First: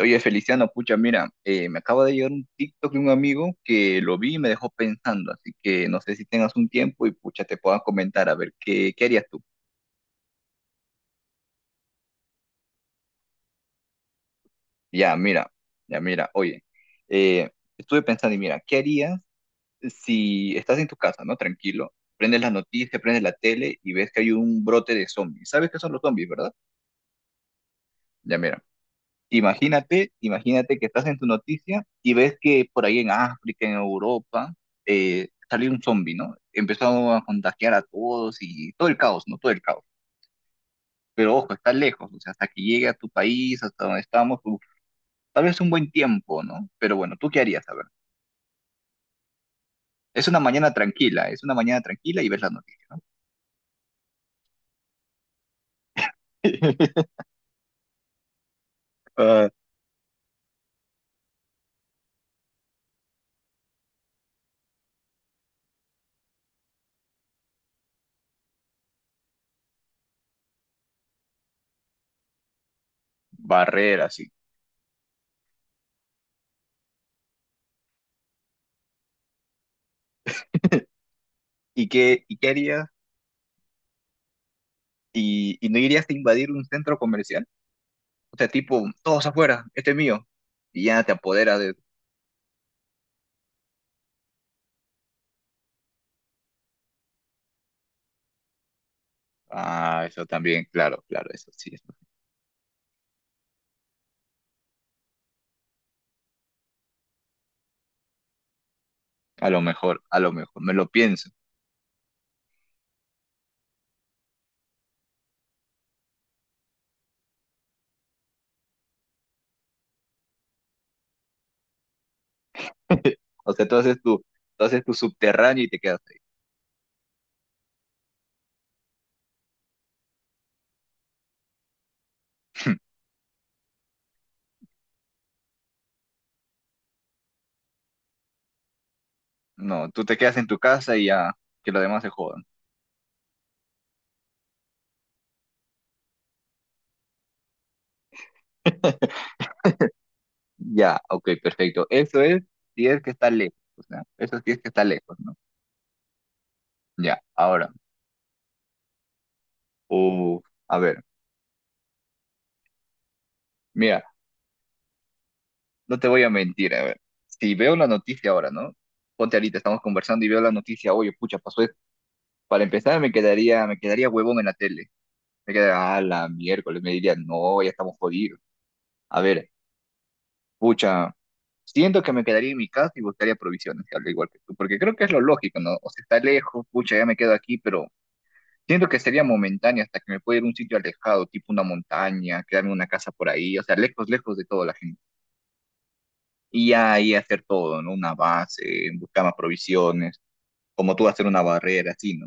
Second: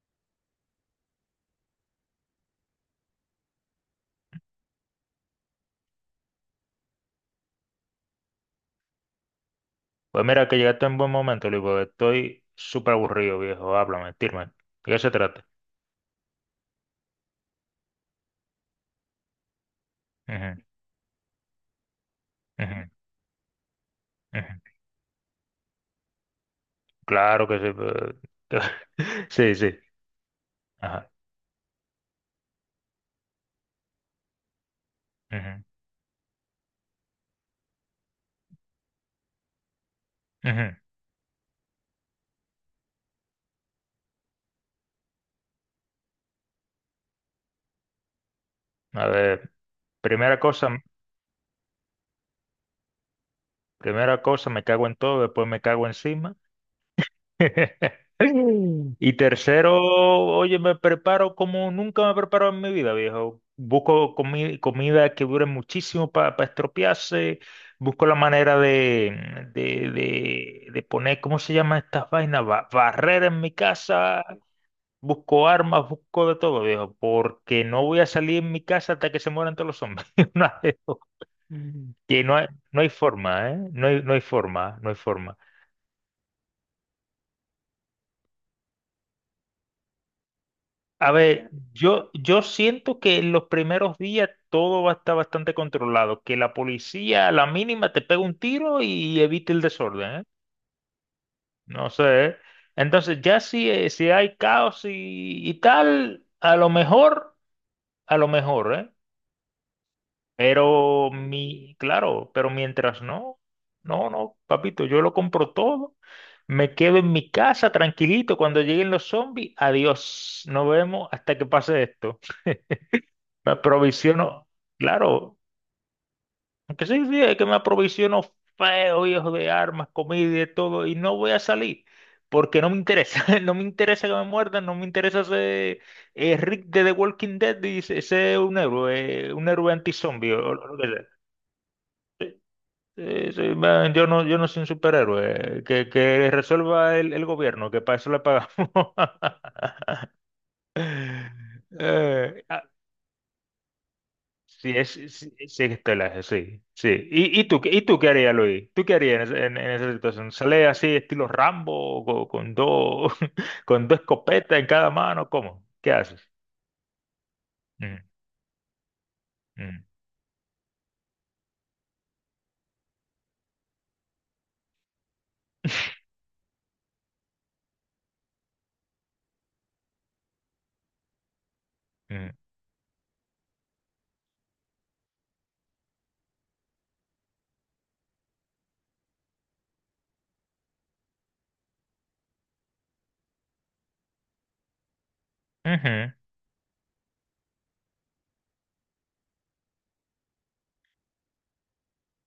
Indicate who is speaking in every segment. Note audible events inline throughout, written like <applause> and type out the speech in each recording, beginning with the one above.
Speaker 1: Oye, Feliciano, pucha, mira, me acaba de llegar un TikTok de un amigo que lo vi y me dejó pensando, así que no sé si tengas un tiempo y pucha, te puedas comentar, a ver, ¿qué harías tú?
Speaker 2: Pues mira, que llegaste en buen momento, Luis, porque estoy súper aburrido, viejo. Háblame, tírame. ¿De qué se
Speaker 1: Ya,
Speaker 2: trata?
Speaker 1: mira, ya, mira, oye, eh, estuve pensando y mira, ¿qué harías si
Speaker 2: Ujú,
Speaker 1: estás en tu casa, ¿no? Tranquilo, prendes las
Speaker 2: ujú,
Speaker 1: noticias, prendes la tele y ves que hay un
Speaker 2: ujú.
Speaker 1: brote de zombies. ¿Sabes qué son los zombies, verdad?
Speaker 2: Claro que sí.
Speaker 1: Ya, mira.
Speaker 2: <laughs> Sí, sí.
Speaker 1: Imagínate que estás
Speaker 2: Ajá.
Speaker 1: en tu noticia y ves que por ahí en África, en Europa,
Speaker 2: Ujú,
Speaker 1: salió un zombie, ¿no? Empezó a contagiar a todos y todo el caos, ¿no? Todo el caos.
Speaker 2: ujú.
Speaker 1: Pero ojo, está lejos, o sea, hasta que llegue a tu país, hasta donde estamos, uf, tal vez un buen tiempo, ¿no? Pero bueno, ¿tú qué harías? A ver,
Speaker 2: A ver,
Speaker 1: es
Speaker 2: primera
Speaker 1: una
Speaker 2: cosa,
Speaker 1: mañana tranquila, es una mañana tranquila y ves la noticia.
Speaker 2: primera cosa, me cago en todo, después me cago encima.
Speaker 1: <laughs>
Speaker 2: <laughs> Y
Speaker 1: Ah,
Speaker 2: tercero, oye, me preparo como nunca me he preparado en mi vida, viejo. Busco comida que dure muchísimo para estropearse. Busco la manera de poner, ¿cómo se llama estas vainas? Barrera en mi
Speaker 1: barrera,
Speaker 2: casa.
Speaker 1: sí.
Speaker 2: Busco armas, busco de todo, viejo. Porque no voy a salir en mi casa hasta que se mueran todos los hombres. <laughs> Una de dos.
Speaker 1: ¿Y qué,
Speaker 2: Que
Speaker 1: y qué
Speaker 2: no
Speaker 1: harías?
Speaker 2: hay forma, ¿eh? No hay forma, no hay forma.
Speaker 1: Y no irías a invadir un centro comercial? O sea, tipo, todos afuera, este es mío. Y ya
Speaker 2: A
Speaker 1: te
Speaker 2: ver,
Speaker 1: apoderas de...
Speaker 2: yo siento que en los primeros días todo va a estar bastante controlado, que la policía a la mínima te pega un tiro y evite el
Speaker 1: Ah,
Speaker 2: desorden, ¿eh?
Speaker 1: eso también, claro, claro, eso sí.
Speaker 2: No
Speaker 1: Eso.
Speaker 2: sé. ¿Eh? Entonces ya si, si hay caos y tal, a lo mejor, ¿eh?
Speaker 1: A lo mejor, me lo
Speaker 2: Pero
Speaker 1: pienso.
Speaker 2: claro, pero mientras no, papito, yo lo compro todo, me quedo en mi casa tranquilito, cuando lleguen los zombies, adiós, nos vemos hasta que pase esto.
Speaker 1: <laughs> O
Speaker 2: Me
Speaker 1: sea,
Speaker 2: aprovisiono,
Speaker 1: tú haces tu
Speaker 2: claro,
Speaker 1: subterráneo y te quedas ahí.
Speaker 2: aunque sí, sí, es que me aprovisiono feo, viejo, de armas, comida y de todo, y no voy a salir, porque no me interesa, <laughs> no me interesa que me muerdan, no me interesa ser Rick de The Walking Dead y ser un héroe
Speaker 1: No, tú te
Speaker 2: antizombie
Speaker 1: quedas
Speaker 2: o
Speaker 1: en tu
Speaker 2: lo que
Speaker 1: casa y
Speaker 2: sea.
Speaker 1: ya, que los demás se jodan.
Speaker 2: Sí, sí, man, yo no soy un superhéroe, que resuelva el gobierno, que para eso le pagamos.
Speaker 1: <laughs> Ya, ok,
Speaker 2: <laughs>
Speaker 1: perfecto. Eso
Speaker 2: Eh,
Speaker 1: es si es que está lejos, o sea, eso sí es que
Speaker 2: Sí,
Speaker 1: está
Speaker 2: sí,
Speaker 1: lejos,
Speaker 2: sí
Speaker 1: ¿no?
Speaker 2: es estelaje, sí, sí.
Speaker 1: Ya,
Speaker 2: ¿Y,
Speaker 1: ahora.
Speaker 2: y tú qué harías, Luis? ¿Tú qué harías en esa situación?
Speaker 1: Uh,
Speaker 2: ¿Sale
Speaker 1: a
Speaker 2: así
Speaker 1: ver,
Speaker 2: estilo Rambo, con dos, <laughs> con dos
Speaker 1: mira,
Speaker 2: escopetas en cada mano? ¿Cómo? ¿Qué
Speaker 1: no te voy a
Speaker 2: haces?
Speaker 1: mentir, a ver. Si veo la
Speaker 2: Mm,
Speaker 1: noticia ahora, ¿no? Ponte ahorita, estamos
Speaker 2: mm,
Speaker 1: conversando y veo la noticia, oye, pucha, pasó. Para empezar, me quedaría huevón en la tele. Me quedaría, ah, la miércoles, me diría, no, ya estamos jodidos. A ver, pucha, siento que me
Speaker 2: mm.
Speaker 1: quedaría en mi casa y buscaría provisiones, al igual que tú, porque creo que es lo lógico, ¿no? O sea, está lejos, pucha, ya me quedo aquí, pero siento que sería momentáneo hasta que me pueda ir a un sitio alejado, tipo una montaña, quedarme en una casa por ahí, o sea, lejos, lejos de toda la gente.
Speaker 2: Ujú.
Speaker 1: Y ahí hacer todo, ¿no? Una base, buscar más provisiones, como tú hacer una barrera, así, ¿no?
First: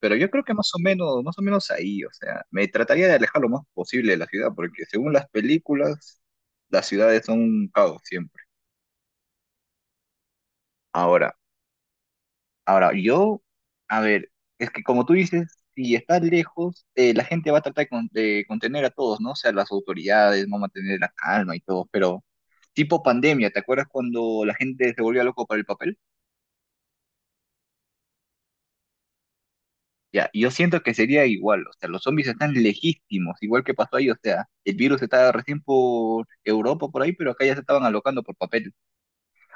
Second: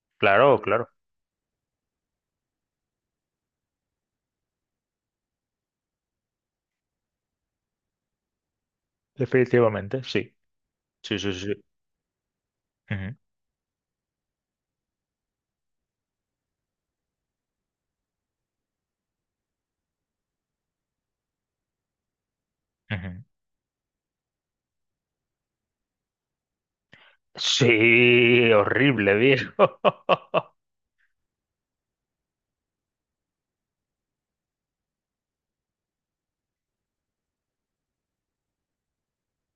Speaker 1: Pero yo creo que
Speaker 2: Claro, claro,
Speaker 1: más o menos ahí, o sea, me trataría de alejar lo más posible de la ciudad, porque según las películas, las ciudades son un caos siempre.
Speaker 2: definitivamente, sí. Sí, sí,
Speaker 1: Ahora,
Speaker 2: sí.
Speaker 1: ahora,
Speaker 2: Ujú,
Speaker 1: yo, a ver, es que como tú dices, si estás lejos, la gente va a tratar de contener a todos, ¿no? O sea, las autoridades van a mantener la calma y todo, pero tipo
Speaker 2: ujú.
Speaker 1: pandemia, ¿te acuerdas cuando la gente se volvió loco para el papel?
Speaker 2: Sí, horrible, viejo.
Speaker 1: Ya, y yo
Speaker 2: <laughs>
Speaker 1: siento que sería igual, o sea, los zombies están legítimos, igual que pasó ahí, o sea, el virus estaba recién por Europa, por ahí, pero acá ya se estaban alocando por papel.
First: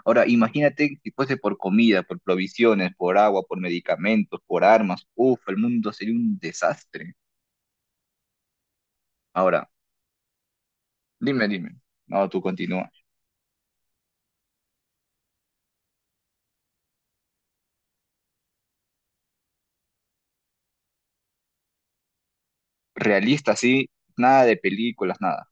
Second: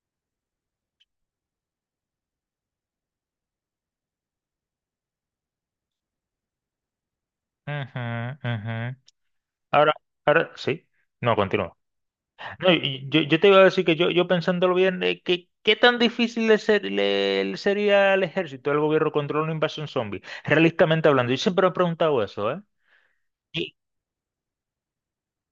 Speaker 1: Ahora, imagínate si fuese por comida, por provisiones, por agua, por medicamentos, por armas, uff, el mundo sería un desastre.
Speaker 2: Ujú, ujú.
Speaker 1: Ahora,
Speaker 2: Ahora, ahora, sí. No,
Speaker 1: dime,
Speaker 2: continúa.
Speaker 1: dime, no, tú
Speaker 2: No,
Speaker 1: continúa.
Speaker 2: yo te iba a decir que yo pensándolo bien, que, ¿qué tan difícil le sería al ejército, al gobierno controlar una invasión zombie? Realistamente hablando, yo siempre me he preguntado eso, ¿eh?
Speaker 1: Realista,
Speaker 2: Y,
Speaker 1: sí, nada de películas, nada.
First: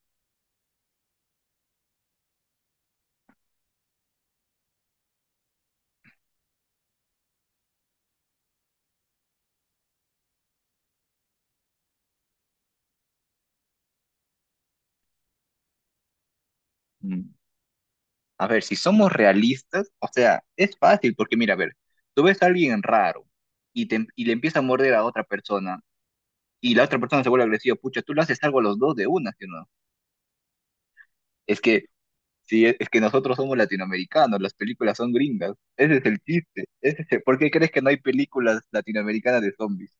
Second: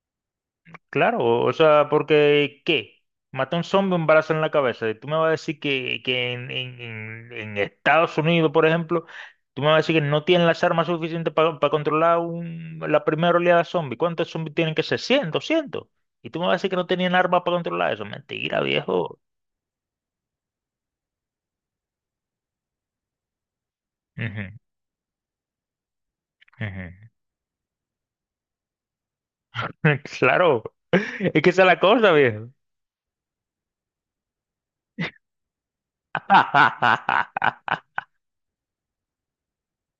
Speaker 2: claro, o sea, porque ¿qué? Mata a un zombie, un balazo en la cabeza. Y tú me vas a decir que en Estados Unidos, por ejemplo, tú me vas a decir que no tienen las armas suficientes para controlar la primera oleada zombie. ¿Cuántos zombies tienen que ser? Cien, doscientos. Y tú me vas a decir que no tenían
Speaker 1: Mm.
Speaker 2: armas para controlar eso.
Speaker 1: A
Speaker 2: Mentira,
Speaker 1: ver, si somos
Speaker 2: viejo.
Speaker 1: realistas, o sea, es fácil, porque mira, a ver, tú ves a alguien raro y, y le
Speaker 2: Ujú.
Speaker 1: empieza a morder a otra persona y la otra
Speaker 2: <laughs>
Speaker 1: persona se vuelve agresiva, pucha, tú le haces algo a los dos de una, ¿sí o no?
Speaker 2: Claro, es que
Speaker 1: Es
Speaker 2: esa es la
Speaker 1: que,
Speaker 2: cosa, viejo.
Speaker 1: sí, es que nosotros somos latinoamericanos, las películas son gringas, ese es el chiste, ese es ¿por qué crees
Speaker 2: <laughs>
Speaker 1: que no hay películas latinoamericanas de zombies?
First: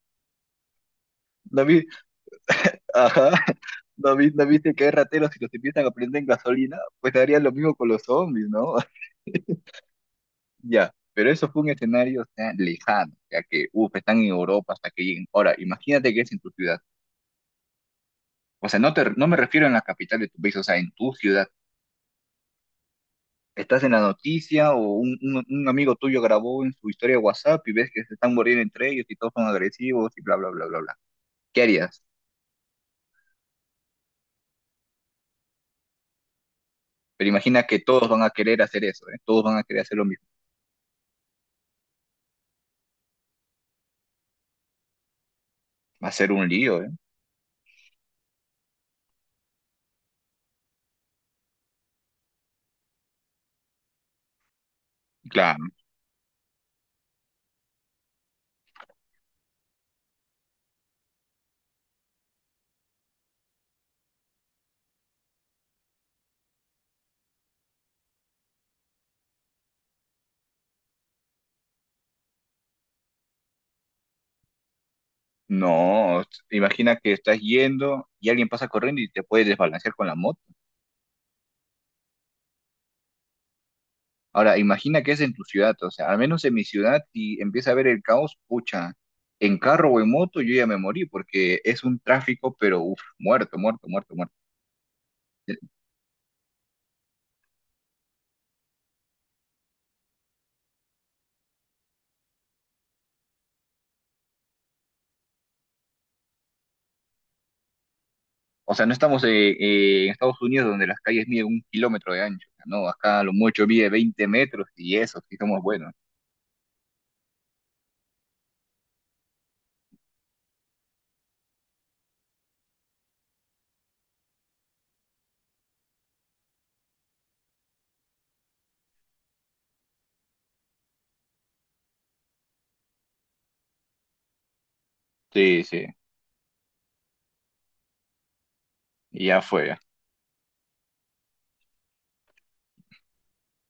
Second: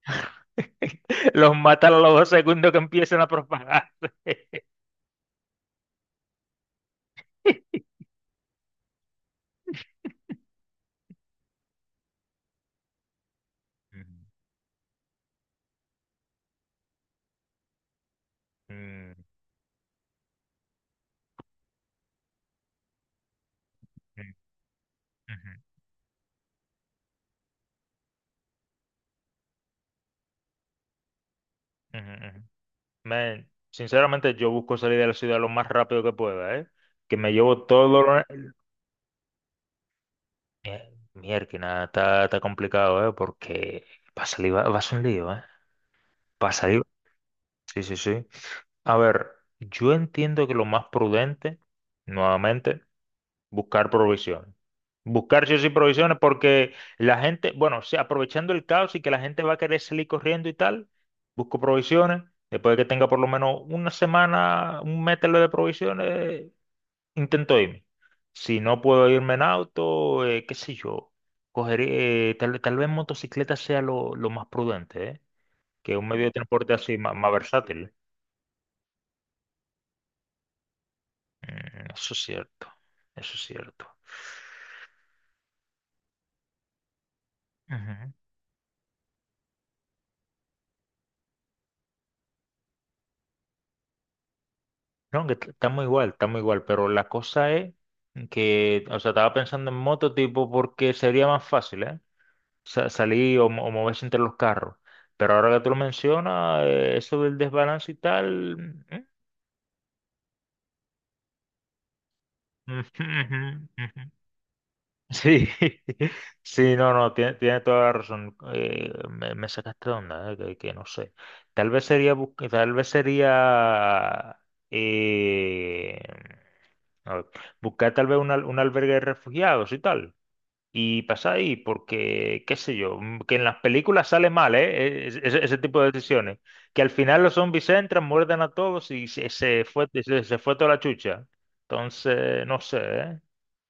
Speaker 2: Los
Speaker 1: ¿No, vi-
Speaker 2: matan a los dos segundos que empiezan a
Speaker 1: Ajá. <laughs>
Speaker 2: propagarse.
Speaker 1: ¿No, vi- no viste que hay rateros y los empiezan a prender en gasolina? Pues harían lo mismo
Speaker 2: <laughs>
Speaker 1: con los zombies, ¿no? <laughs> Ya, pero eso fue un escenario, o sea, lejano, ya que, uff, están en Europa hasta que lleguen. Ahora, imagínate que es en tu ciudad. O sea, no, te,
Speaker 2: Mm,
Speaker 1: no me refiero en la capital de tu país, o sea, en tu ciudad estás en la
Speaker 2: mm,
Speaker 1: noticia o
Speaker 2: ujú,
Speaker 1: un amigo tuyo grabó en su historia de WhatsApp y ves que se están muriendo entre ellos y todos son agresivos y bla, bla, bla, bla, bla. ¿Qué
Speaker 2: ujú,
Speaker 1: harías?
Speaker 2: ujú. Man, sinceramente yo busco salir de la ciudad lo más rápido que pueda, ¿eh? Que
Speaker 1: Pero
Speaker 2: me llevo
Speaker 1: imagina que
Speaker 2: todo
Speaker 1: todos van
Speaker 2: lo...
Speaker 1: a querer hacer eso, ¿eh? Todos van a querer hacer lo mismo.
Speaker 2: Mierda, está complicado, ¿eh? Porque va a salir, va a ser un lío, ¿eh?
Speaker 1: Va a ser un
Speaker 2: Va a
Speaker 1: lío,
Speaker 2: salir...
Speaker 1: ¿eh?
Speaker 2: Sí, sí, sí. A ver, yo entiendo que lo más prudente, nuevamente, buscar provisiones. Buscar sí o
Speaker 1: Claro.
Speaker 2: sí provisiones porque la gente, bueno, o sea, aprovechando el caos y que la gente va a querer salir corriendo y tal, busco provisiones. Después de que tenga por lo menos una semana, un mételo de provisiones, intento irme. Si no puedo irme en auto, qué sé yo, cogeré, tal vez motocicleta sea lo más prudente, ¿eh? Que un
Speaker 1: No,
Speaker 2: medio de transporte
Speaker 1: imagina
Speaker 2: así
Speaker 1: que
Speaker 2: más
Speaker 1: estás
Speaker 2: versátil.
Speaker 1: yendo y alguien pasa corriendo y te puedes desbalancear con la moto.
Speaker 2: Mm, eso es cierto, eso es cierto.
Speaker 1: Ahora, imagina que es en tu ciudad, o sea, al menos en mi ciudad, y empieza a ver el
Speaker 2: Ujú.
Speaker 1: caos, pucha, en carro o en moto yo ya me morí porque es un tráfico, pero uf, muerto, muerto, muerto, muerto.
Speaker 2: No, estamos igual, pero la cosa es que, o sea, estaba pensando en moto tipo porque sería más fácil, ¿eh? Salir o moverse entre los carros. Pero ahora que tú lo mencionas, eso del desbalance y tal,
Speaker 1: O
Speaker 2: mm,
Speaker 1: sea, no estamos en Estados Unidos donde las calles miden un kilómetro de ancho,
Speaker 2: mm,
Speaker 1: ¿no?
Speaker 2: <laughs> ujú,
Speaker 1: Acá a lo mucho
Speaker 2: ujú,
Speaker 1: mide
Speaker 2: ujú.
Speaker 1: 20 metros y eso, sí
Speaker 2: Sí,
Speaker 1: somos buenos.
Speaker 2: <laughs> sí, no, no, tiene, tiene toda la razón. Me sacaste de onda, que no sé. Tal vez sería, tal vez sería eh, a ver, buscar tal vez un albergue de refugiados y tal. Y pasar ahí, porque, qué sé yo, mm, que en las películas sale mal, ¿eh? Ese, ese
Speaker 1: Sí,
Speaker 2: tipo
Speaker 1: sí,
Speaker 2: de decisiones. Que al final los zombies entran, muerden a todos
Speaker 1: y ya
Speaker 2: se
Speaker 1: fue.
Speaker 2: fue, se fue toda la chucha. Entonces, no sé, ¿eh?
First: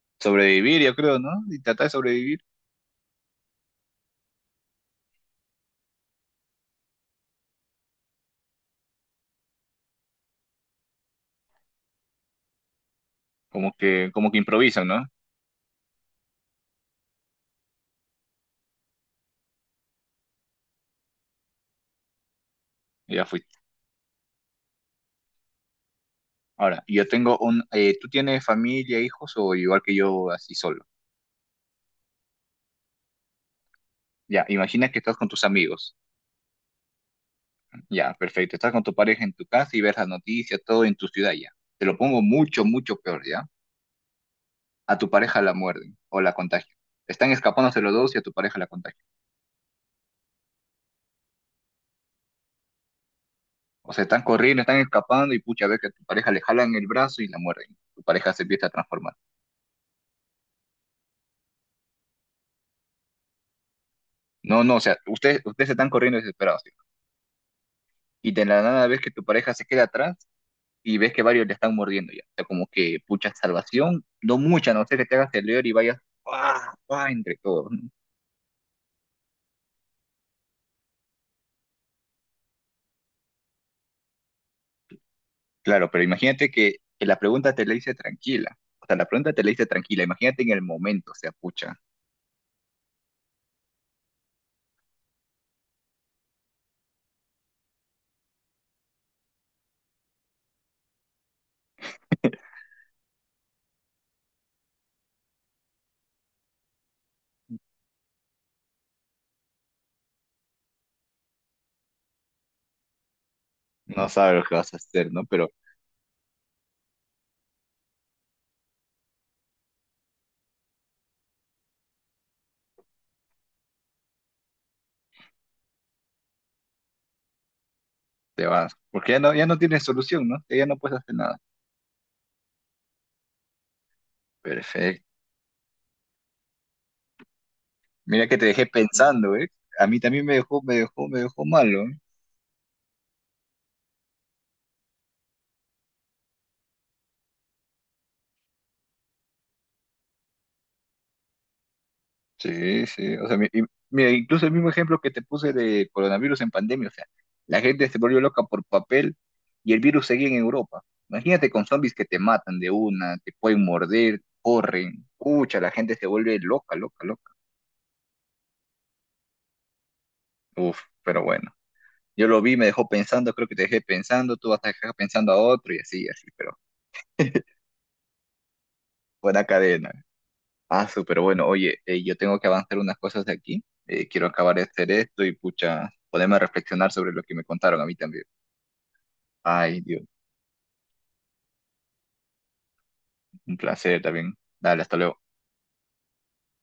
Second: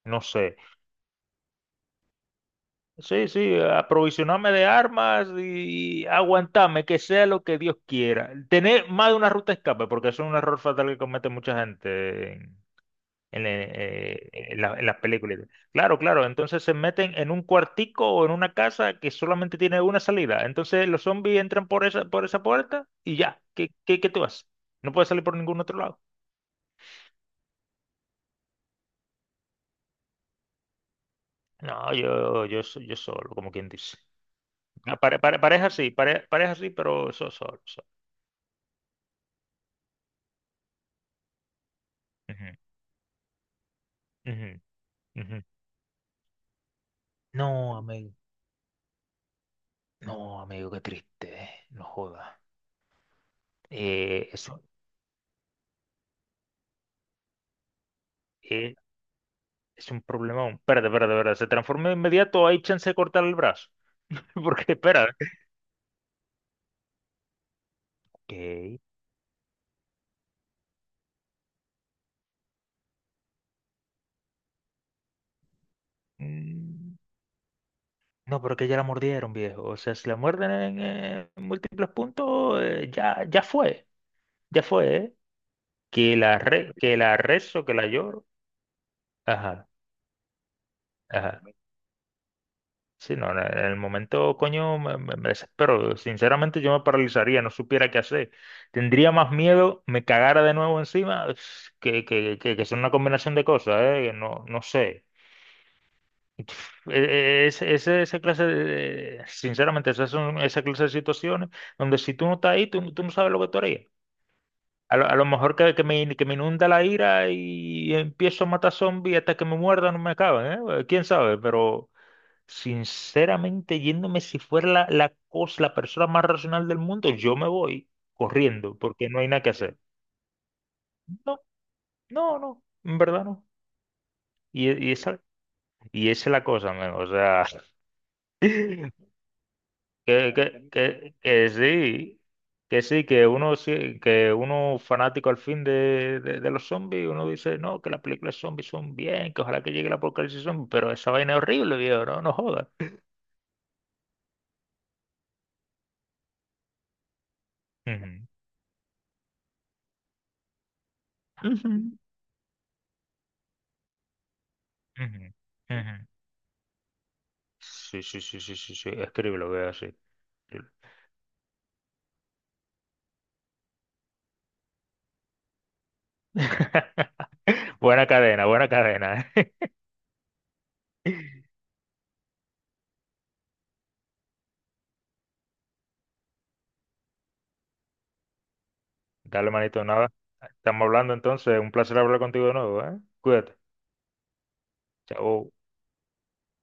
Speaker 2: No sé.
Speaker 1: Sobrevivir, yo creo, ¿no? Y tratar de sobrevivir,
Speaker 2: Sí, sí, aprovisionarme de armas y aguantarme, que sea lo que Dios quiera. Tener más de una ruta de escape, porque eso es un error fatal que comete mucha gente
Speaker 1: como que
Speaker 2: en
Speaker 1: improvisan,
Speaker 2: las
Speaker 1: ¿no?
Speaker 2: películas. Claro, claro, entonces se meten en un cuartico o en una casa que solamente tiene una salida. Entonces los zombies entran por por esa puerta
Speaker 1: Y
Speaker 2: y
Speaker 1: ya
Speaker 2: ya,
Speaker 1: fuiste.
Speaker 2: ¿qué, qué tú haces? No puedes salir por ningún otro lado.
Speaker 1: Ahora, yo tengo un... ¿tú tienes familia, hijos o igual que yo, así solo?
Speaker 2: No, yo solo, como quien dice.
Speaker 1: Ya, imagina
Speaker 2: Ah,
Speaker 1: que estás con tus
Speaker 2: pareja sí,
Speaker 1: amigos.
Speaker 2: pareja sí, pero solo, solo.
Speaker 1: Ya, perfecto. Estás con tu pareja en tu casa y ves las noticias, todo en tu ciudad ya. Te lo pongo
Speaker 2: Ujú,
Speaker 1: mucho, mucho peor, ¿ya?
Speaker 2: ujú.
Speaker 1: A tu
Speaker 2: Ujú.
Speaker 1: pareja la muerden o la contagian. Están
Speaker 2: No,
Speaker 1: escapándose los dos
Speaker 2: amigo.
Speaker 1: y a tu pareja la contagian.
Speaker 2: No, amigo, qué triste, no jodas.
Speaker 1: O sea, están corriendo,
Speaker 2: Eso
Speaker 1: están escapando y pucha, ves que a tu pareja le jalan el brazo y la muerden. Tu pareja se empieza a
Speaker 2: eh,
Speaker 1: transformar.
Speaker 2: es un problema. Espérate, espérate, espérate. ¿Se transforma de inmediato? ¿Hay chance de cortar el brazo? <laughs>
Speaker 1: No,
Speaker 2: Porque,
Speaker 1: no, o sea,
Speaker 2: espera.
Speaker 1: ustedes están corriendo desesperados. ¿Sí? Y
Speaker 2: Ok.
Speaker 1: de la nada ves que tu pareja se queda atrás y ves que varios le están mordiendo ya. O sea, como que pucha salvación, no mucha, no sé que te hagas el leer y vayas ¡ah!
Speaker 2: Mm,
Speaker 1: ¡Ah! Entre todos. ¿No?
Speaker 2: no, pero que ya la mordieron, viejo. O sea, si la muerden en múltiples puntos, ya, ya fue. Ya fue, ¿eh?
Speaker 1: Claro, pero imagínate
Speaker 2: Que
Speaker 1: que
Speaker 2: la
Speaker 1: la pregunta
Speaker 2: rezo,
Speaker 1: te la
Speaker 2: que la
Speaker 1: hice
Speaker 2: lloro.
Speaker 1: tranquila. O sea, la pregunta te la hice
Speaker 2: Ajá,
Speaker 1: tranquila. Imagínate en el momento, o sea,
Speaker 2: ajá.
Speaker 1: pucha,
Speaker 2: Sí, no, en el momento, coño, me desespero. Sinceramente, yo me paralizaría, no supiera qué hacer. Tendría más miedo, me cagara de nuevo encima, <sniffs> que son una combinación de cosas, ¿eh? Que no, no sé. <sniffs> E- Ese, esa clase de, sinceramente, esas son esa clase de situaciones donde si tú no estás ahí, tú no sabes lo que tú harías.
Speaker 1: no sabes lo que vas a hacer,
Speaker 2: A
Speaker 1: ¿no?
Speaker 2: lo
Speaker 1: Pero
Speaker 2: mejor que, que me inunda la ira y empiezo a matar zombies hasta que me muerdan, no me acaben, ¿eh? ¿Quién sabe? Pero... Sinceramente, yéndome, si fuera la cosa, la persona más racional del mundo, yo me voy
Speaker 1: te vas,
Speaker 2: corriendo porque
Speaker 1: porque
Speaker 2: no
Speaker 1: ya
Speaker 2: hay
Speaker 1: no,
Speaker 2: nada
Speaker 1: ya
Speaker 2: que
Speaker 1: no
Speaker 2: hacer.
Speaker 1: tienes solución, ¿no? Ya no puedes hacer nada.
Speaker 2: No, no, no, en verdad no. Y
Speaker 1: Perfecto.
Speaker 2: esa, y esa es la cosa, men, o sea,
Speaker 1: Mira que
Speaker 2: <laughs>
Speaker 1: te dejé
Speaker 2: que,
Speaker 1: pensando, ¿eh? A mí también me dejó, me dejó, me dejó
Speaker 2: que
Speaker 1: malo, ¿eh?
Speaker 2: sí, que sí, que uno, que uno fanático al fin de los zombies, uno dice, no, que las películas zombies son bien, que ojalá que llegue la apocalipsis zombie, pero esa vaina es horrible, viejo, no, no jodas.
Speaker 1: Sí, sí, o sea, mira, incluso el mismo ejemplo que te puse de coronavirus en pandemia, o sea, la gente se
Speaker 2: Ujú,
Speaker 1: volvió loca por papel y el virus seguía en Europa. Imagínate con zombies
Speaker 2: ujú,
Speaker 1: que te matan de una, te pueden morder, corren,
Speaker 2: ujú,
Speaker 1: pucha, la gente
Speaker 2: ujú.
Speaker 1: se vuelve loca, loca, loca.
Speaker 2: Sí, sí, sí, sí, sí, sí. Escríbelo, que es así. Escríbelo.
Speaker 1: Uf, pero bueno. Yo lo vi, me dejó pensando, creo que te dejé pensando, tú vas a dejar pensando a otro y así, así, pero <laughs>
Speaker 2: <laughs> Buena cadena, buena cadena.
Speaker 1: buena
Speaker 2: <laughs>
Speaker 1: cadena. Ah, súper bueno. Oye, yo tengo que avanzar unas cosas de aquí. Quiero acabar de hacer esto y pucha, ponerme a reflexionar sobre lo que me contaron a mí también.
Speaker 2: Dale,
Speaker 1: Ay,
Speaker 2: manito,
Speaker 1: Dios,
Speaker 2: nada. Estamos hablando entonces. Un placer hablar contigo de nuevo, ¿eh?
Speaker 1: un
Speaker 2: Cuídate.
Speaker 1: placer también. Dale, hasta luego.
Speaker 2: Chao.